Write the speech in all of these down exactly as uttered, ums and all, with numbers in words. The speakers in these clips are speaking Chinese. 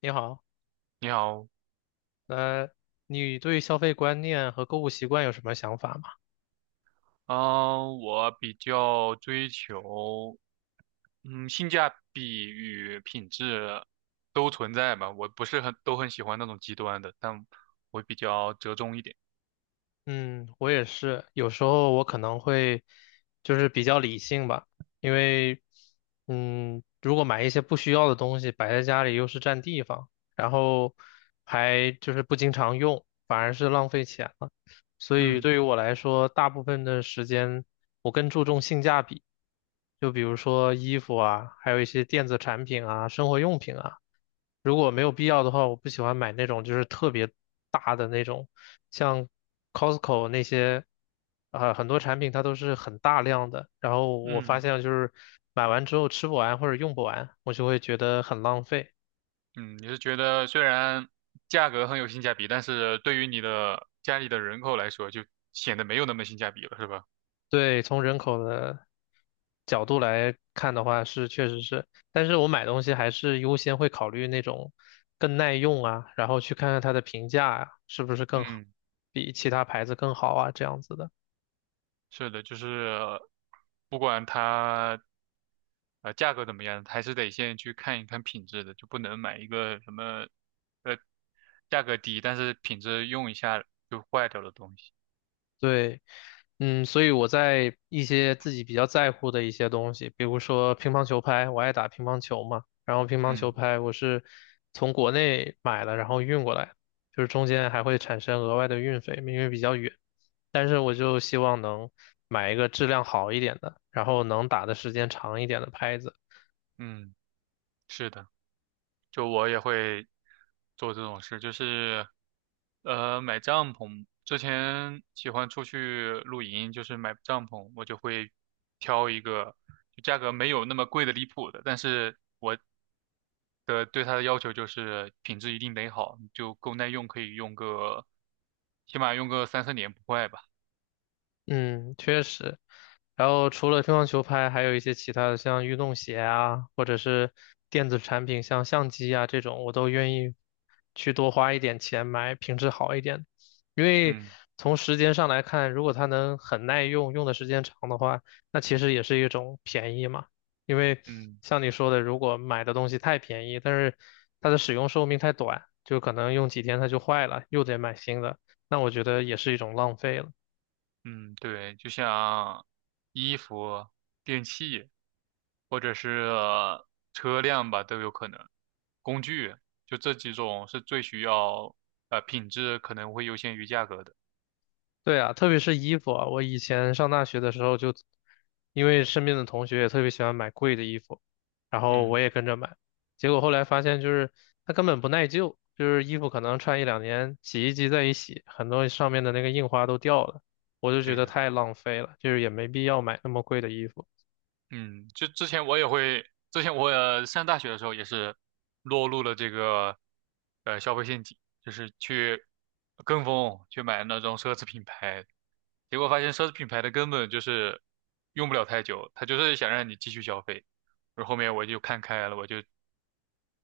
你好，你好，呃，你对消费观念和购物习惯有什么想法吗？嗯、我比较追求，嗯，性价比与品质都存在吧。我不是很都很喜欢那种极端的，但我比较折中一点。嗯，我也是，有时候我可能会就是比较理性吧，因为嗯，如果买一些不需要的东西摆在家里又是占地方，然后还就是不经常用，反而是浪费钱了。所以嗯对于我来说，大部分的时间我更注重性价比，就比如说衣服啊，还有一些电子产品啊、生活用品啊。如果没有必要的话，我不喜欢买那种就是特别大的那种，像 Costco 那些，啊、很多产品它都是很大量的。然后我发嗯现就是买完之后吃不完或者用不完，我就会觉得很浪费。嗯，你是觉得虽然价格很有性价比，但是对于你的家里的人口来说，就显得没有那么性价比了，是吧？对，从人口的角度来看的话，是确实是，但是我买东西还是优先会考虑那种更耐用啊，然后去看看它的评价啊，是不是更好，嗯。比其他牌子更好啊，这样子的。是的，就是不管它呃价格怎么样，还是得先去看一看品质的，就不能买一个什么呃价格低，但是品质用一下就坏掉的东西。对，嗯，所以我在一些自己比较在乎的一些东西，比如说乒乓球拍，我爱打乒乓球嘛，然后乒乓球嗯拍我是从国内买的，然后运过来，就是中间还会产生额外的运费，因为比较远，但是我就希望能买一个质量好一点的，然后能打的时间长一点的拍子。嗯，是的，就我也会做这种事，就是呃买帐篷，之前喜欢出去露营，就是买帐篷，我就会挑一个就价格没有那么贵的离谱的，但是的对它的要求就是品质一定得好，就够耐用，可以用个，起码用个三四年不坏吧。嗯，确实。然后除了乒乓球拍，还有一些其他的，像运动鞋啊，或者是电子产品，像相机啊这种，我都愿意去多花一点钱买品质好一点的。因为嗯从时间上来看，如果它能很耐用，用的时间长的话，那其实也是一种便宜嘛。因为嗯像你说的，如果买的东西太便宜，但是它的使用寿命太短，就可能用几天它就坏了，又得买新的，那我觉得也是一种浪费了。嗯，对，就像衣服、电器或者是车辆吧，都有可能。工具就这几种是最需要呃品质可能会优先于价格的。对啊，特别是衣服啊，我以前上大学的时候就，因为身边的同学也特别喜欢买贵的衣服，然后我嗯，也跟着买，结果后来发现就是它根本不耐旧，就是衣服可能穿一两年，洗衣机再一洗，很多上面的那个印花都掉了，我就觉对得的。太浪费了，就是也没必要买那么贵的衣服。嗯，就之前我也会，之前我也上大学的时候也是落入了这个呃消费陷阱，就是去跟风去买那种奢侈品牌，结果发现奢侈品牌的根本就是用不了太久，他就是想让你继续消费。然后后面我就看开了，我就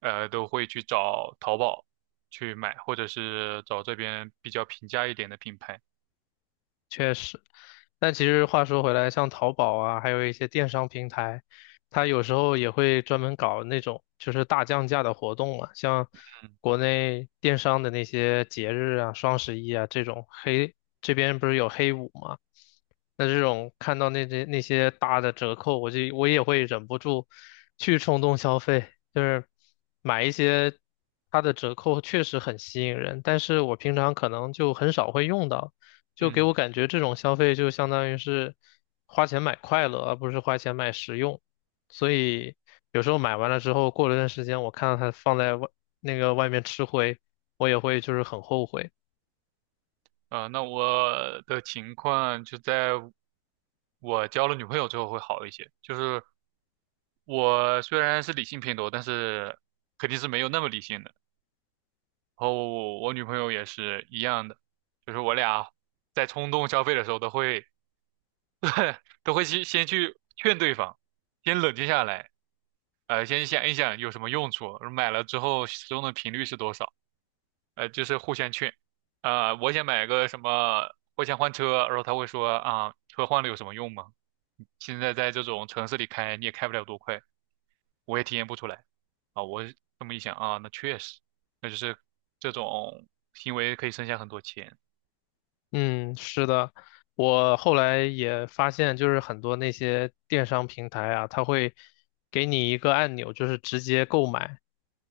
呃都会去找淘宝去买，或者是找这边比较平价一点的品牌。确实，但其实话说回来，像淘宝啊，还有一些电商平台，它有时候也会专门搞那种就是大降价的活动嘛，像国内电商的那些节日啊，双十一啊这种黑，这边不是有黑五嘛，那这种看到那些那些大的折扣，我就我也会忍不住去冲动消费，就是买一些它的折扣确实很吸引人，但是我平常可能就很少会用到。就给嗯。我感觉这种消费就相当于是花钱买快乐，而不是花钱买实用。所以有时候买完了之后，过了段时间，我看到它放在外那个外面吃灰，我也会就是很后悔。啊，那我的情况就在我交了女朋友之后会好一些。就是我虽然是理性偏多，但是肯定是没有那么理性的。然后我女朋友也是一样的，就是我俩在冲动消费的时候都会都会先先去劝对方，先冷静下来，呃，先想一想有什么用处，买了之后使用的频率是多少。呃，就是互相劝，呃，我想买个什么，我想换车，然后他会说啊，车换了有什么用吗？现在在这种城市里开，你也开不了多快，我也体验不出来。啊，我这么一想啊，那确实，那就是这种行为可以省下很多钱。嗯，是的，我后来也发现，就是很多那些电商平台啊，它会给你一个按钮，就是直接购买，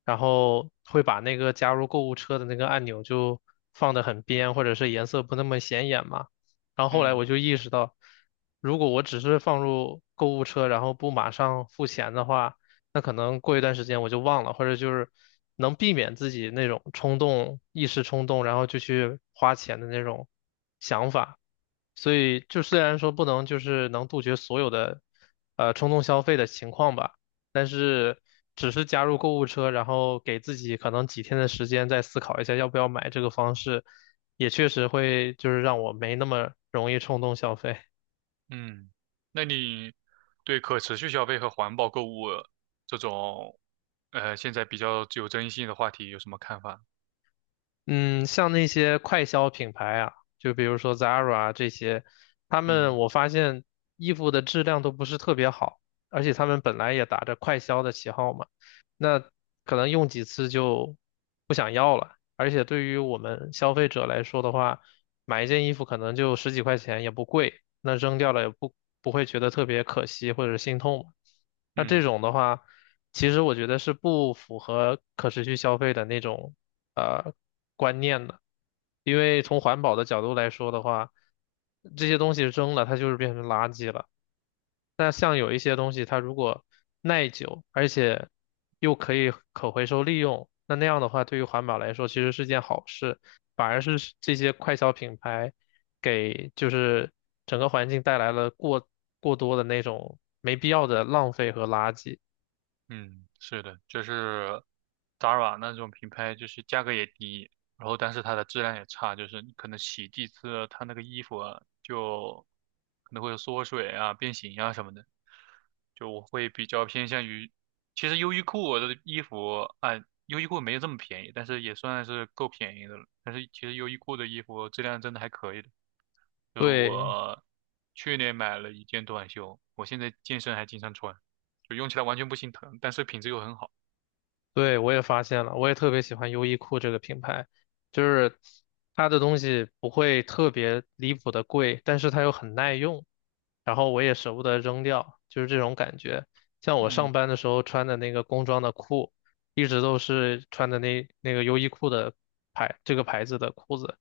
然后会把那个加入购物车的那个按钮就放得很边，或者是颜色不那么显眼嘛。然后后来嗯我就意识到，如果我只是放入购物车，然后不马上付钱的话，那可能过一段时间我就忘了，或者就是能避免自己那种冲动、一时冲动，然后就去花钱的那种想法。所以就虽然说不能就是能杜绝所有的呃冲动消费的情况吧，但是只是加入购物车，然后给自己可能几天的时间再思考一下要不要买这个方式，也确实会就是让我没那么容易冲动消费。嗯，那你对可持续消费和环保购物这种，呃，现在比较具有争议性的话题有什么看法？嗯，像那些快消品牌啊，就比如说 Zara 啊这些，他们嗯我发现衣服的质量都不是特别好，而且他们本来也打着快消的旗号嘛，那可能用几次就不想要了。而且对于我们消费者来说的话，买一件衣服可能就十几块钱也不贵，那扔掉了也不不会觉得特别可惜或者心痛嘛。那这嗯。种的话，其实我觉得是不符合可持续消费的那种呃观念的，因为从环保的角度来说的话，这些东西扔了它就是变成垃圾了。那像有一些东西，它如果耐久，而且又可以可回收利用，那那样的话，对于环保来说其实是件好事，反而是这些快消品牌给就是整个环境带来了过过多的那种没必要的浪费和垃圾。嗯，是的，就是 Zara 那种品牌，就是价格也低，然后但是它的质量也差，就是你可能洗几次，它那个衣服啊就可能会有缩水啊、变形啊什么的。就我会比较偏向于，其实优衣库的衣服啊，优衣库没有这么便宜，但是也算是够便宜的了。但是其实优衣库的衣服质量真的还可以的。就对，我去年买了一件短袖，我现在健身还经常穿。就用起来完全不心疼，但是品质又很好。对，我也发现了，我也特别喜欢优衣库这个品牌，就是它的东西不会特别离谱的贵，但是它又很耐用，然后我也舍不得扔掉，就是这种感觉。像我嗯，上班的时候穿的那个工装的裤，一直都是穿的那那个优衣库的牌，这个牌子的裤子，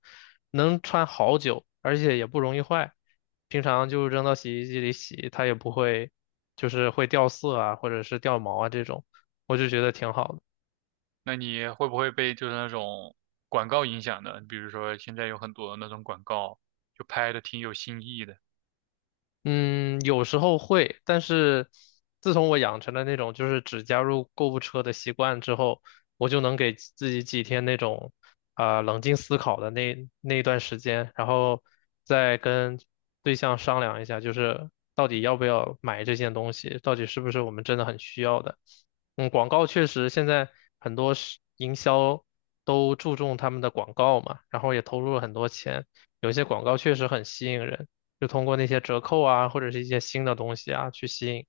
能穿好久，而且也不容易坏。平常就扔到洗衣机里洗，它也不会，就是会掉色啊，或者是掉毛啊这种，我就觉得挺好的。那你会不会被就是那种广告影响呢？比如说现在有很多那种广告，就拍的挺有新意的。嗯，有时候会，但是自从我养成了那种就是只加入购物车的习惯之后，我就能给自己几天那种啊、冷静思考的那那一段时间，然后再跟对象商量一下，就是到底要不要买这件东西，到底是不是我们真的很需要的。嗯，广告确实现在很多是营销都注重他们的广告嘛，然后也投入了很多钱，有些广告确实很吸引人。就通过那些折扣啊，或者是一些新的东西啊去吸引。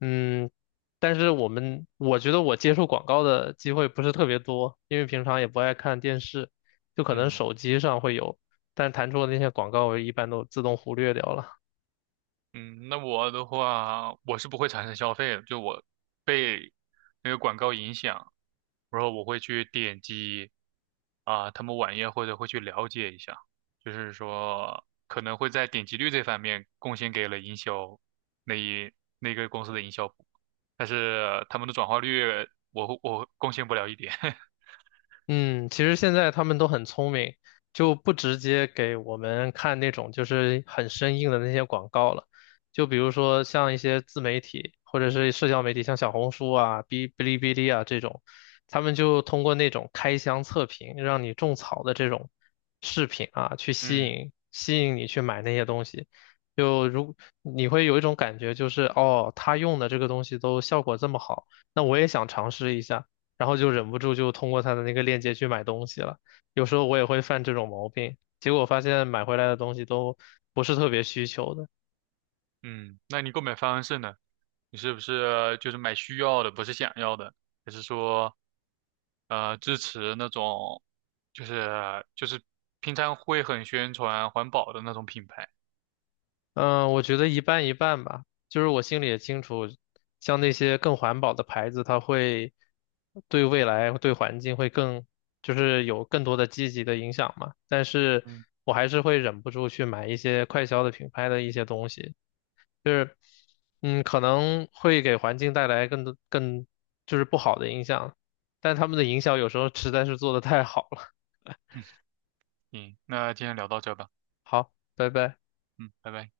嗯，但是我们我觉得我接触广告的机会不是特别多，因为平常也不爱看电视，就可能嗯。手机上会有，但弹出的那些广告我一般都自动忽略掉了。嗯，那我的话，我是不会产生消费的，就我被那个广告影响，然后我会去点击啊、他们网页或者会去了解一下，就是说可能会在点击率这方面贡献给了营销那一那个公司的营销部，但是他们的转化率我会我贡献不了一点。嗯，其实现在他们都很聪明，就不直接给我们看那种就是很生硬的那些广告了。就比如说像一些自媒体或者是社交媒体，像小红书啊、哔哔哩哔哩啊这种，他们就通过那种开箱测评，让你种草的这种视频啊，去吸嗯引吸引你去买那些东西。就如你会有一种感觉，就是哦，他用的这个东西都效果这么好，那我也想尝试一下。然后就忍不住就通过他的那个链接去买东西了。有时候我也会犯这种毛病，结果发现买回来的东西都不是特别需求的。嗯，那你购买方式呢？你是不是就是买需要的，不是想要的？还是说？呃支持那种就是就是平常会很宣传环保的那种品牌。嗯，我觉得一半一半吧，就是我心里也清楚，像那些更环保的牌子，它会对未来、对环境会更，就是有更多的积极的影响嘛。但是嗯，我还是会忍不住去买一些快消的品牌的一些东西，就是嗯，可能会给环境带来更多更就是不好的影响，但他们的营销有时候实在是做的太好了。行，那今天聊到这吧。好，拜拜。嗯，拜拜。